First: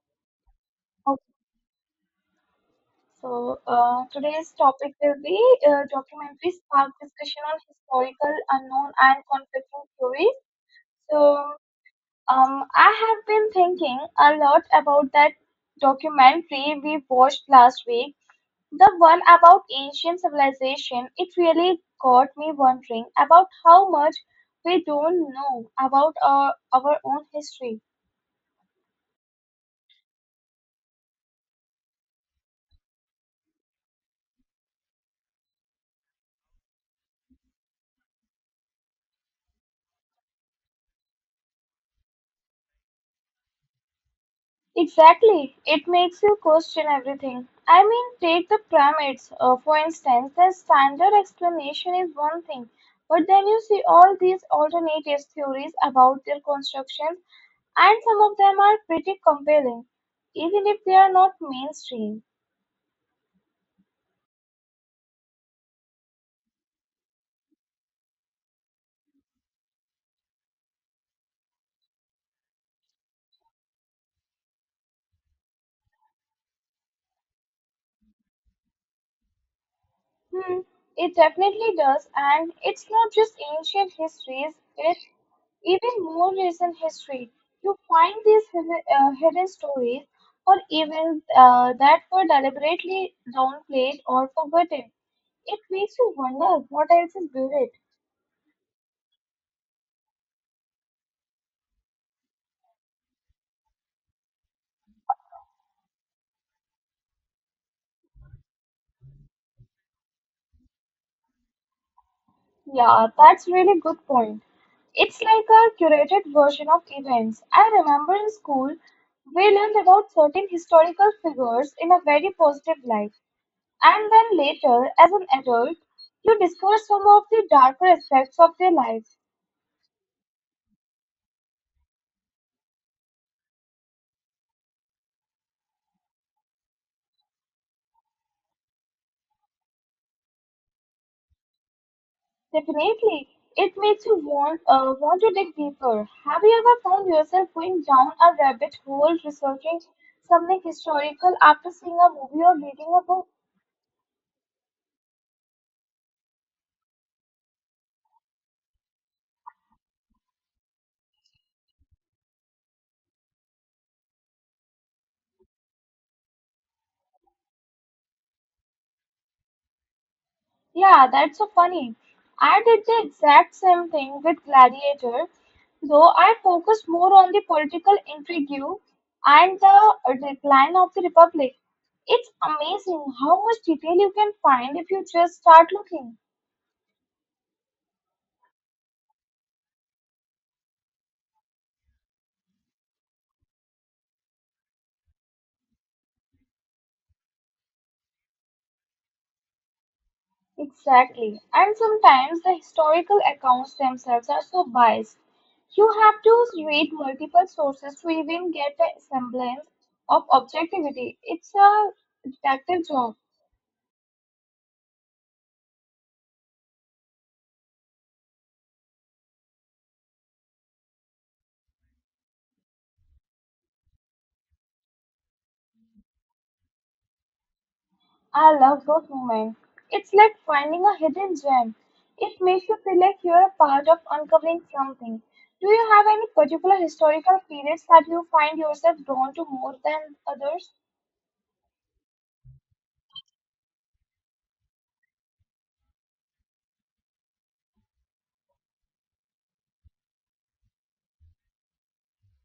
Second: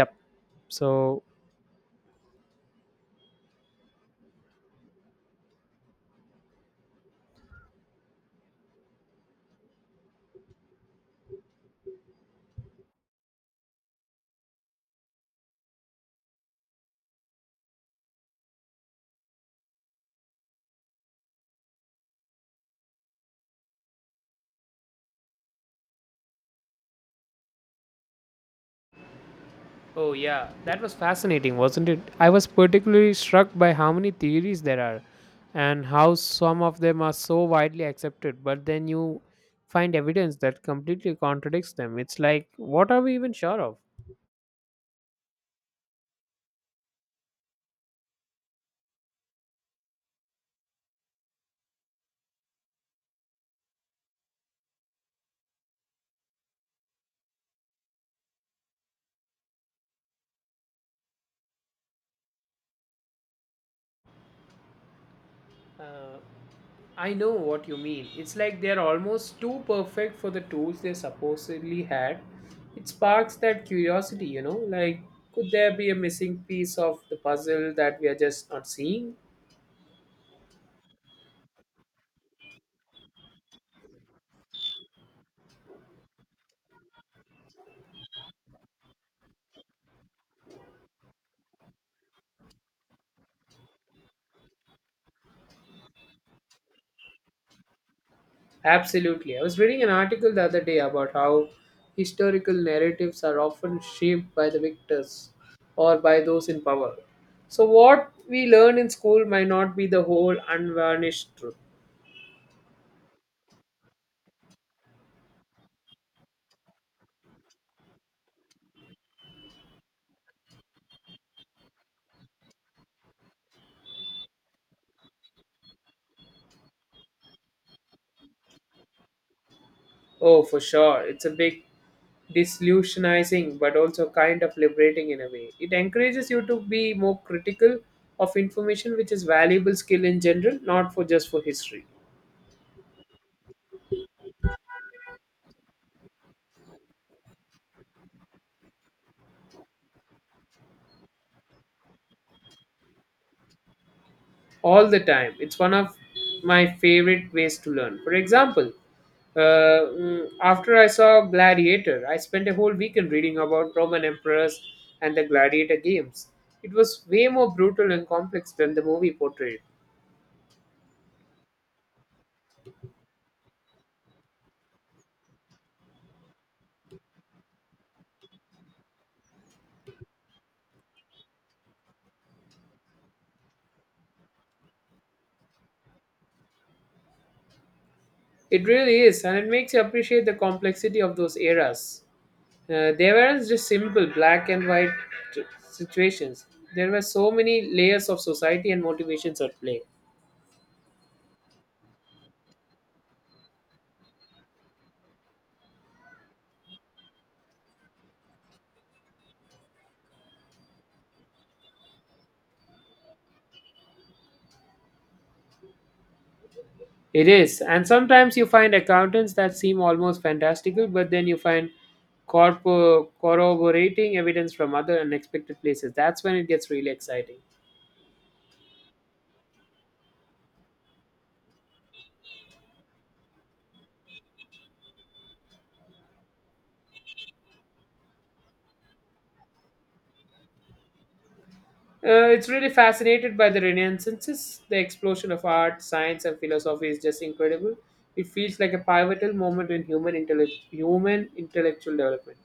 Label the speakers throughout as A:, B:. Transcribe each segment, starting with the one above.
A: Yep. So,
B: Okay, so today's topic will be documentaries spark discussion on historical unknown and conflicting theories. So I have been thinking a lot about that documentary we watched last week, the one about ancient civilization. It really got me wondering about how much we don't know about our own history.
A: oh yeah, that was fascinating, wasn't it? I was particularly struck by how many theories there are, and how some of them are so widely accepted, but then you find evidence that completely contradicts them. It's like, what are we even sure of?
B: Exactly. It makes you question everything. I mean, take the pyramids, for instance. The standard explanation is one thing, but then you see all these alternative theories about their construction, and some of them are pretty compelling, even if they are not mainstream.
A: Uh, I know what you mean. It's like they're almost too perfect for the tools they supposedly had. It sparks that curiosity, you know, like could there be a missing piece of the puzzle that we are just not seeing?
B: Hmm, it definitely does, and it's not just ancient histories, it's even more recent history. You find these hidden stories or even that were deliberately downplayed or forgotten. It makes you wonder what else is buried.
A: Absolutely. I was reading an article the other day about how historical narratives are often shaped by the victors or by those in power. So, what we learn in school might not be the whole unvarnished truth.
B: Yeah, that's really good point. It's like a curated version of events. I remember in school, we learned about certain historical figures in a very positive light. And then later, as an adult, you discover some of the darker aspects of their lives.
A: Oh, for sure. It's a big disillusionizing, but also kind of liberating in a way. It encourages you to be more critical of information, which is valuable skill in general, not for just for history.
B: Definitely, it makes you want to dig deeper. Have you ever found yourself going down a rabbit hole researching something historical after seeing a movie or reading a book?
A: All the time. It's one of my favorite ways to learn. For example, after I saw Gladiator, I spent a whole weekend reading about Roman emperors and the gladiator games. It was way more brutal and complex than the movie portrayed.
B: Yeah, that's so funny. I did the exact same thing with Gladiator, though I focused more on the political intrigue and the decline of the Republic. It's amazing how much detail you can find if you just start looking.
A: It really is, and it makes you appreciate the complexity of those eras. They weren't just simple black and white t- situations. There were so many layers of society and motivations at play.
B: Exactly. And sometimes the historical accounts themselves are so biased. You have to read multiple sources to even get a semblance of objectivity. It's a detective job.
A: It is. And sometimes you find accountants that seem almost fantastical, but then you find corroborating evidence from other unexpected places. That's when it gets really exciting.
B: I love those moments. It's like finding a hidden gem. It makes you feel like you're a part of uncovering something. Do you have any particular historical periods that you find yourself drawn to more than others?
A: It's really fascinated by the Renaissances. The explosion of art, science, and philosophy is just incredible. It feels like a pivotal moment in human intellectual development.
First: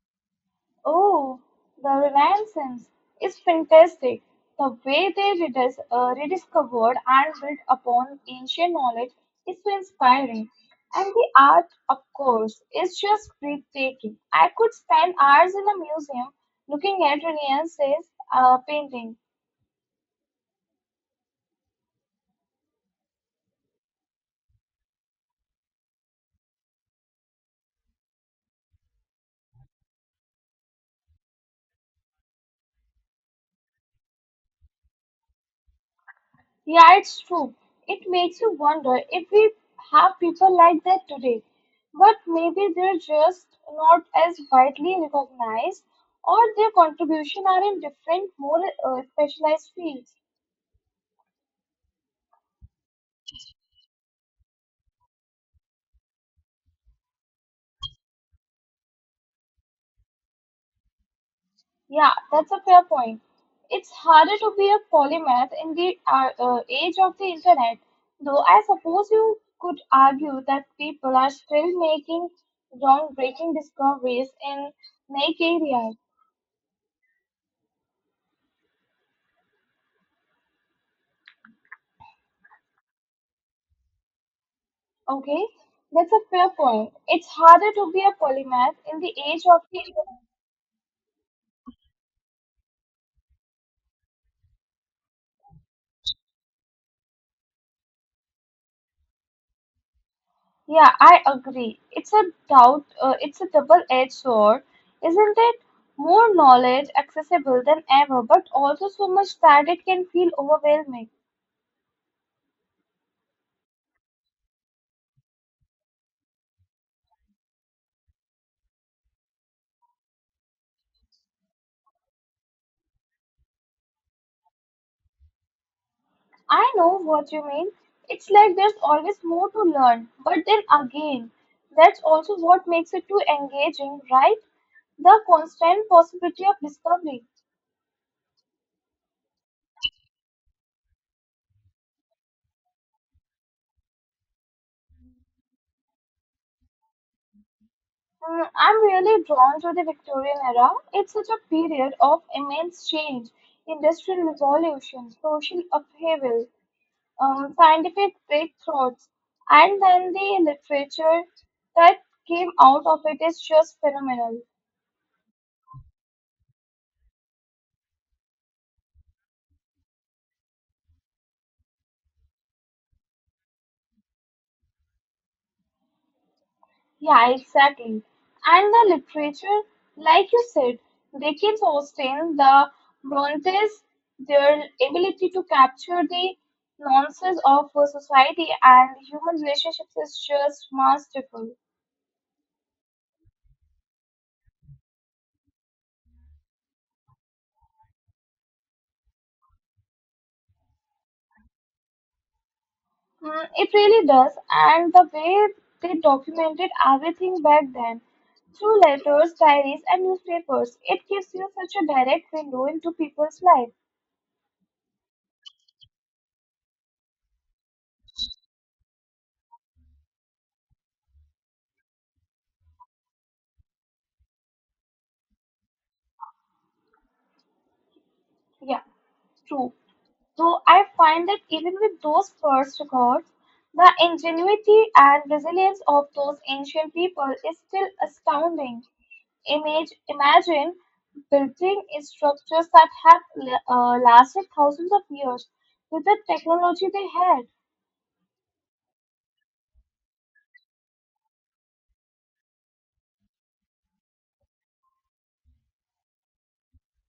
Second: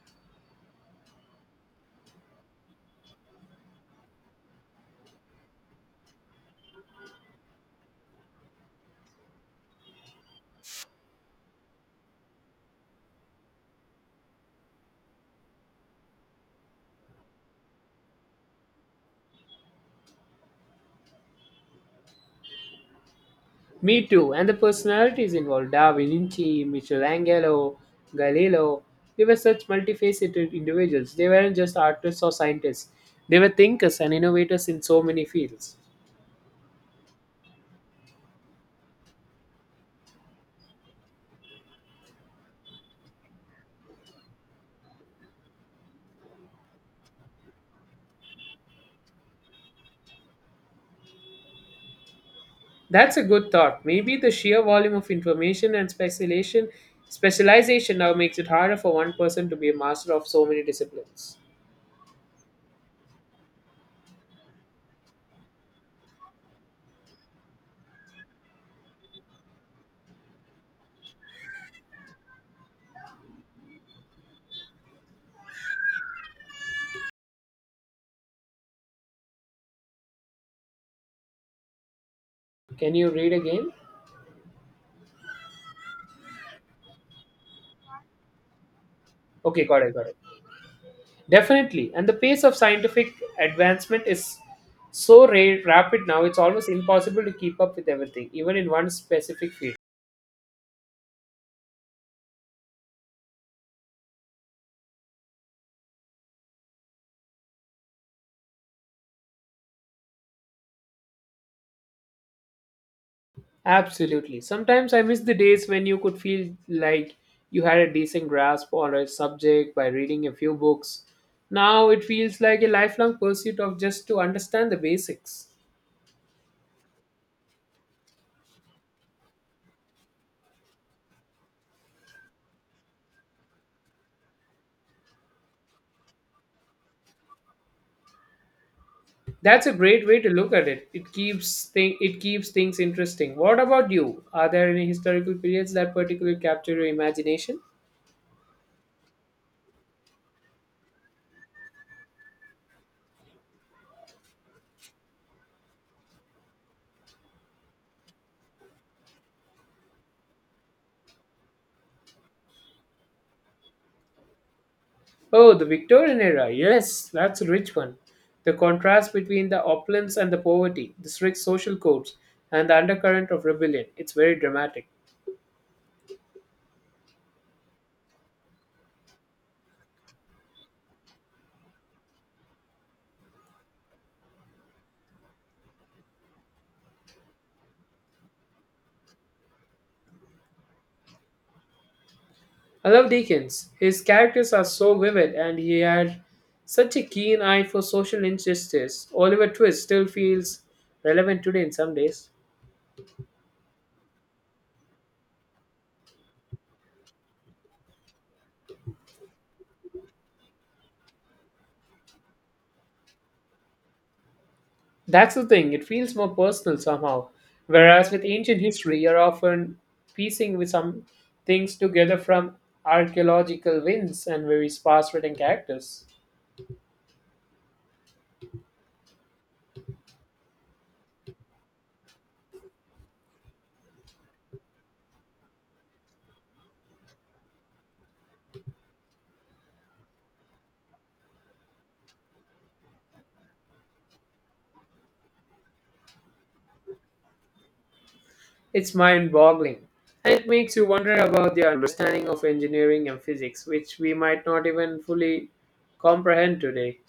B: Oh, the Renaissance is fantastic. The way they rediscovered and built upon ancient knowledge is so inspiring. And the art, of course, is just breathtaking. I could spend hours in a museum looking at Renaissance paintings.
A: Me too. And the personalities involved Da Vinci, Michelangelo, Galileo, they were such multifaceted individuals. They weren't just artists or scientists, they were thinkers and innovators in so many fields.
B: Yeah, it's true. It makes you wonder if we have people like that today. But maybe they're just not as widely recognized or their contribution are in different, more specialized fields.
A: That's a good thought. Maybe the sheer volume of information and specialization now makes it harder for one person to be a master of so many disciplines.
B: Yeah, that's a fair point. It's harder to be a polymath in the age of the internet, though I suppose you could argue that people are still making groundbreaking discoveries in many areas.
A: Can you read again?
B: Okay, that's a fair point. It's harder to be a polymath in the age of
A: Okay,
B: the.
A: got it, got it. Definitely. And the pace of scientific advancement is so rapid now. It's almost impossible to keep up with everything, even in one specific field.
B: Yeah, I agree. It's a it's a double-edged sword, isn't it? More knowledge accessible than ever, but also so much that it can feel overwhelming.
A: Absolutely. Sometimes I miss the days when you could feel like you had a decent grasp on a subject by reading a few books. Now it feels like a lifelong pursuit of just to understand the basics.
B: I know what you mean. It's like there's always more to learn, but then again, that's also what makes it too engaging, right? The constant possibility of discovery.
A: That's a great way to look at it. It keeps thing it keeps things interesting. What about you? Are there any historical periods that particularly capture your imagination?
B: Mm, I'm really drawn to the Victorian era. It's such a period of immense change, industrial revolution, social upheaval, scientific breakthroughs, and then the literature that came out of it is just phenomenal.
A: Oh, the Victorian era. Yes, that's a rich one. The contrast between the opulence and the poverty, the strict social codes, and the undercurrent of rebellion. It's very dramatic.
B: Yeah, exactly. And the literature, like you said, Dickens Austen, the Brontes, their ability to capture the nuances of a society and human relationships is just masterful.
A: I love Dickens. His characters are so vivid, and he had such a keen eye for social injustice. Oliver Twist still feels relevant today in some days.
B: Mm, it really does, and the way they documented everything back then through letters, diaries, and newspapers, it gives you such a direct window into people's life.
A: That's the thing, it feels more personal somehow. Whereas with ancient history, you're often piecing with some things together from archaeological wins and very sparse written characters.
B: Yeah, true. So I find that even with those first records, the ingenuity and resilience of those ancient people is still astounding. Imagine building structures that have lasted thousands of years with the technology they had.
A: It's mind boggling. And it makes you wonder about the understanding of engineering and physics, which we might not even fully comprehend today.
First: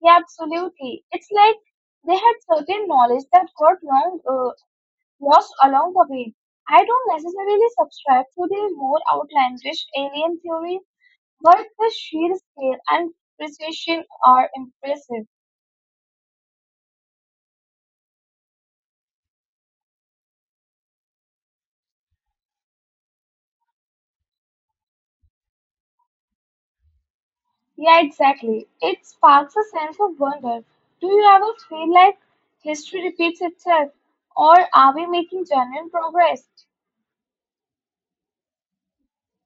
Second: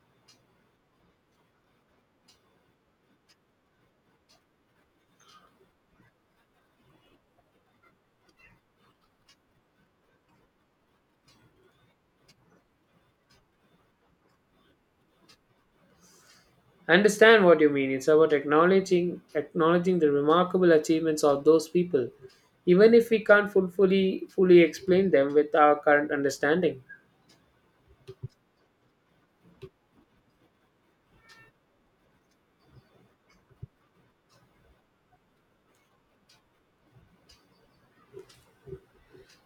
B: Yeah, absolutely. It's like they had certain knowledge that got lost along the way. I don't necessarily subscribe to the more outlandish alien theories. But the sheer scale and precision are impressive.
A: I understand what you mean. It's about acknowledging the remarkable achievements of those people, even if we can't fully explain them with our current understanding.
B: Yeah, exactly. It sparks a sense of wonder. Do you ever feel like history repeats itself, or are we making genuine progress?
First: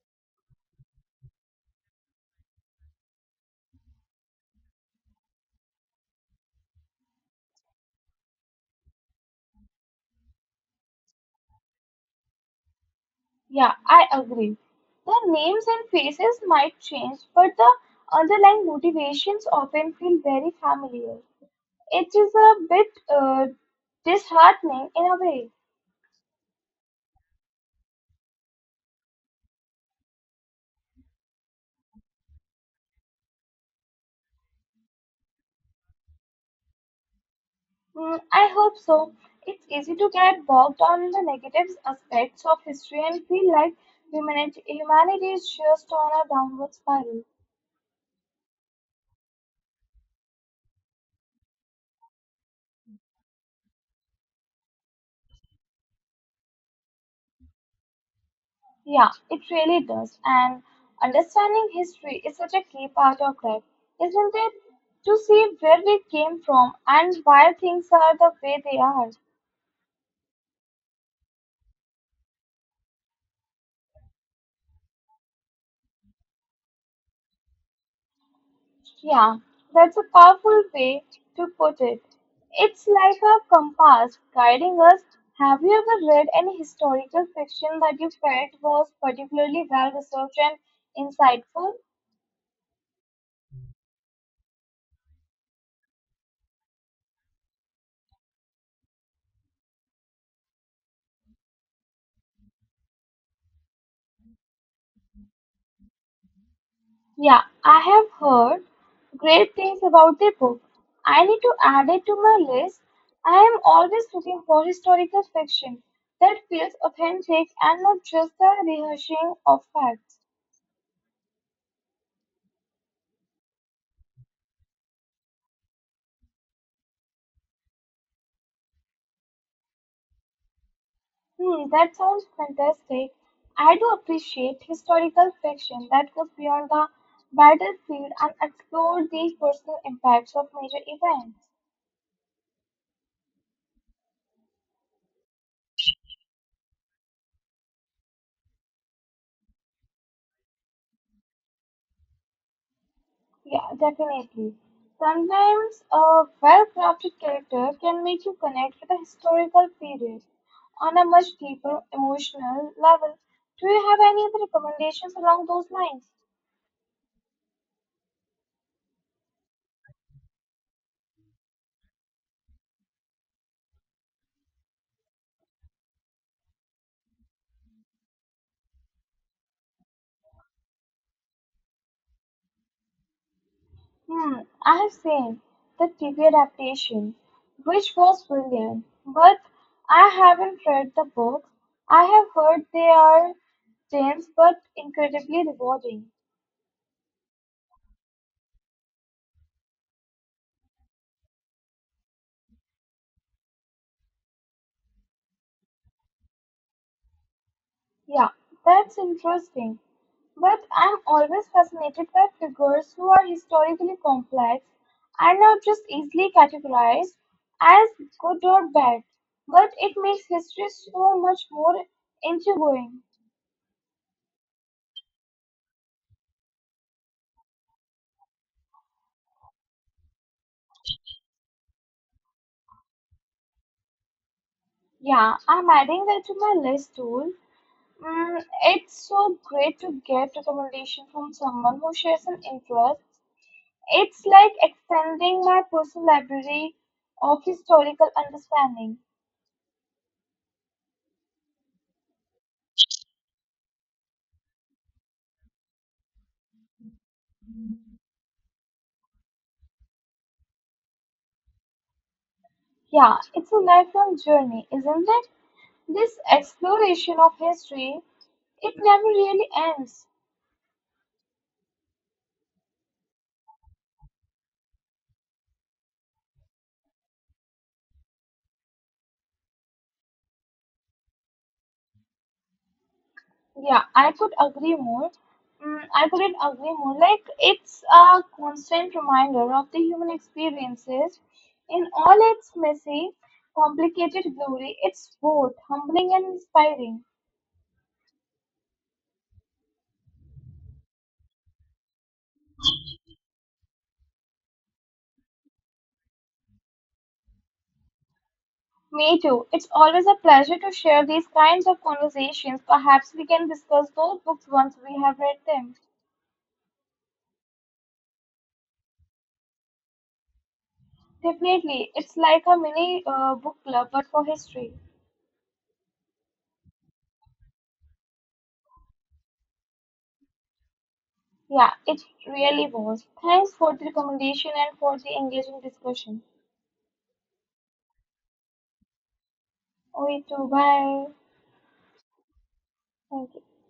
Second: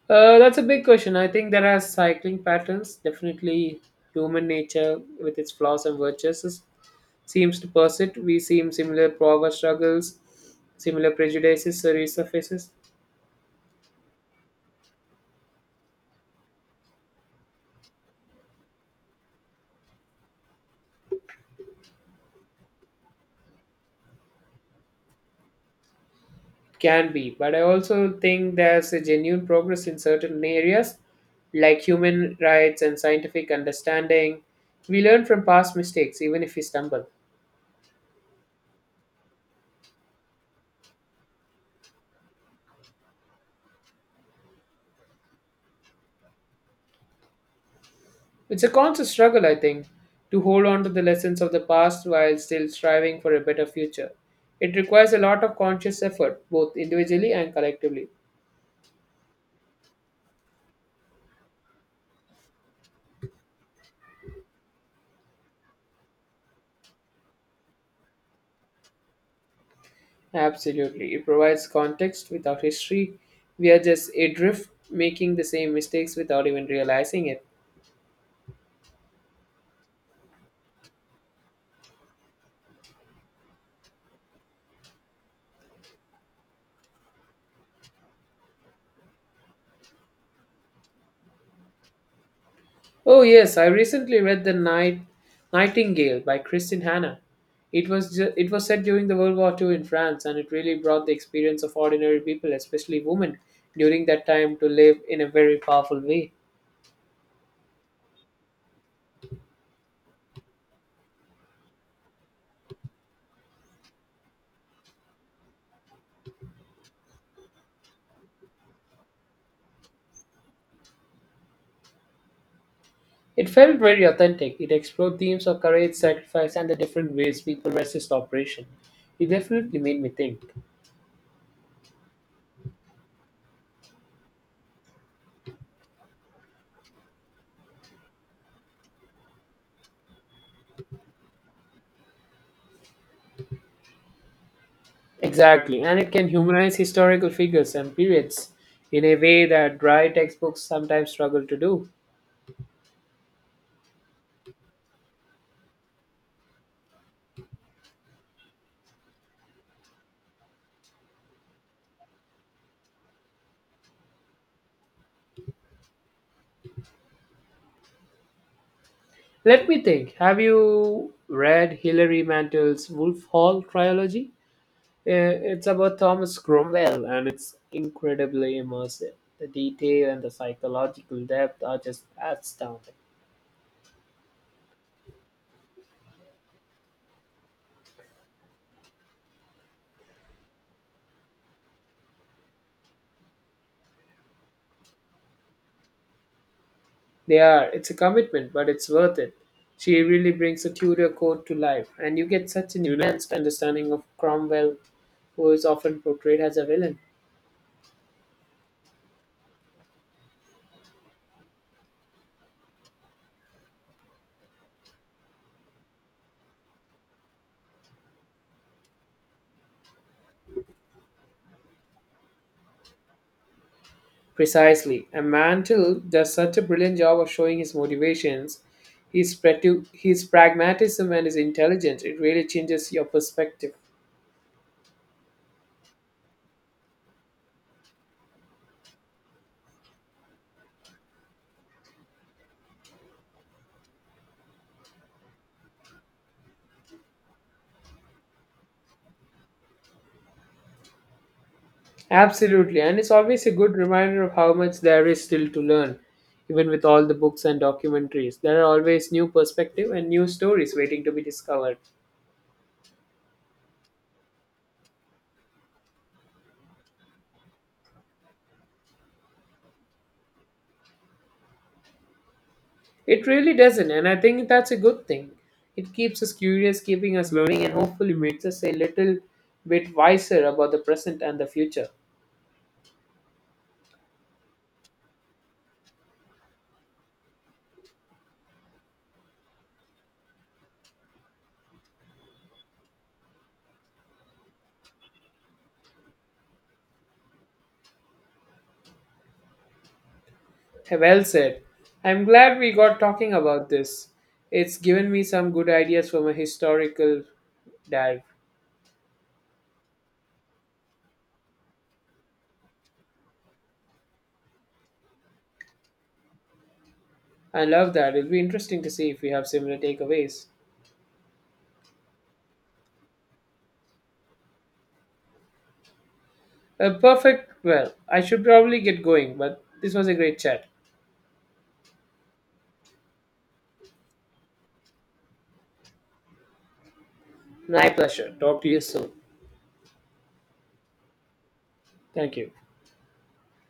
A: That's a big question. I think there are cycling patterns. Definitely, human nature, with its flaws and virtues, seems to persist. We see similar power struggles, similar prejudices resurfaces.
B: Yeah, I agree. The names and faces might change, but the underlying motivations often feel very familiar. It is a bit disheartening in a way.
A: Can be, but I also think there's a genuine progress in certain areas, like human rights and scientific understanding. We learn from past mistakes, even if we stumble.
B: Hmm, I hope so. It's easy to get bogged on in the negative aspects of history and feel like humanity is just on a downward spiral.
A: It's a conscious struggle, I think, to hold on to the lessons of the past while still striving for a better future. It requires a lot of conscious effort, both individually and collectively.
B: Yeah, it really does. And understanding history is such a key part of that, isn't it? To see where we came from and why things are the way they are.
A: Absolutely. It provides context without history. We are just adrift, making the same mistakes without even realizing it.
B: Yeah, that's a powerful way to put it. It's like a compass guiding us. Have you ever read any historical fiction that you felt was particularly well researched and insightful?
A: Oh yes, I recently read The Nightingale by Christine Hanna. It was set during the World War II in France, and it really brought the experience of ordinary people, especially women, during that time to live in a very powerful way.
B: Yeah, I have heard great things about the book. I need to add it to my list. I am always looking for historical fiction that feels authentic and not just the rehashing of facts.
A: It felt very authentic. It explored themes of courage, sacrifice and the different ways people resist oppression. It definitely made me think.
B: Hmm, that sounds fantastic. I do appreciate historical fiction that goes beyond the battlefield and explores the personal impacts of major events.
A: Exactly, and it can humanize historical figures and periods in a way that dry textbooks sometimes struggle to do.
B: Yeah, definitely. Sometimes a well-crafted character can make you connect with a historical period on a much deeper emotional level. Do you have any other recommendations along those lines?
A: Let me think. Have you read Hilary Mantel's Wolf Hall trilogy? It's about Thomas Cromwell, and it's incredibly immersive. The detail and the psychological depth are just astounding.
B: Hmm, I have seen the TV adaptation, which was brilliant, but I haven't read the books. I have heard they are dense but incredibly rewarding.
A: They are. It's a commitment, but it's worth it. She really brings a Tudor court to life, and you get such a nuanced understanding of Cromwell, who is often portrayed as a villain.
B: Yeah, that's interesting. But I'm always fascinated by figures who are historically complex and are just easily categorized as good or bad. But it makes history so much more intriguing.
A: Precisely. And Mantle does such a brilliant job of showing his motivations, his pragmatism, and his intelligence. It really changes your perspective.
B: Yeah, I'm adding that to my list tool. Mm, it's so great to get recommendation from someone who shares an interest. It's like extending my personal library of historical understanding.
A: Absolutely. And it's always a good reminder of how much there is still to learn, even with all the books and documentaries. There are always new perspective and new stories waiting to be discovered.
B: Yeah, it's a lifelong journey, isn't it? This exploration of history, it never really ends.
A: It really doesn't, and I think that's a good thing. It keeps us curious, keeping us learning, and hopefully makes us a little bit wiser about the present and the future.
B: Yeah, I could agree more. Mm, I couldn't agree more. Like, it's a constant reminder of the human experiences in all its messy, complicated glory. It's both humbling and inspiring.
A: Well said. I'm glad we got talking about this. It's given me some good ideas from a historical dive.
B: Me too. It's always a pleasure to share these kinds of conversations. Perhaps we can discuss those books once we have read them.
A: I love that. It'll be interesting to see if we have similar takeaways.
B: Definitely. It's like a mini book club, but for history.
A: A perfect. Well, I should probably get going, but this was a great chat.
B: Yeah, it really was. Thanks for the recommendation and for the engaging discussion.
A: My pleasure. Talk to you soon.
B: We too. Bye.
A: Thank you.
B: Thank you.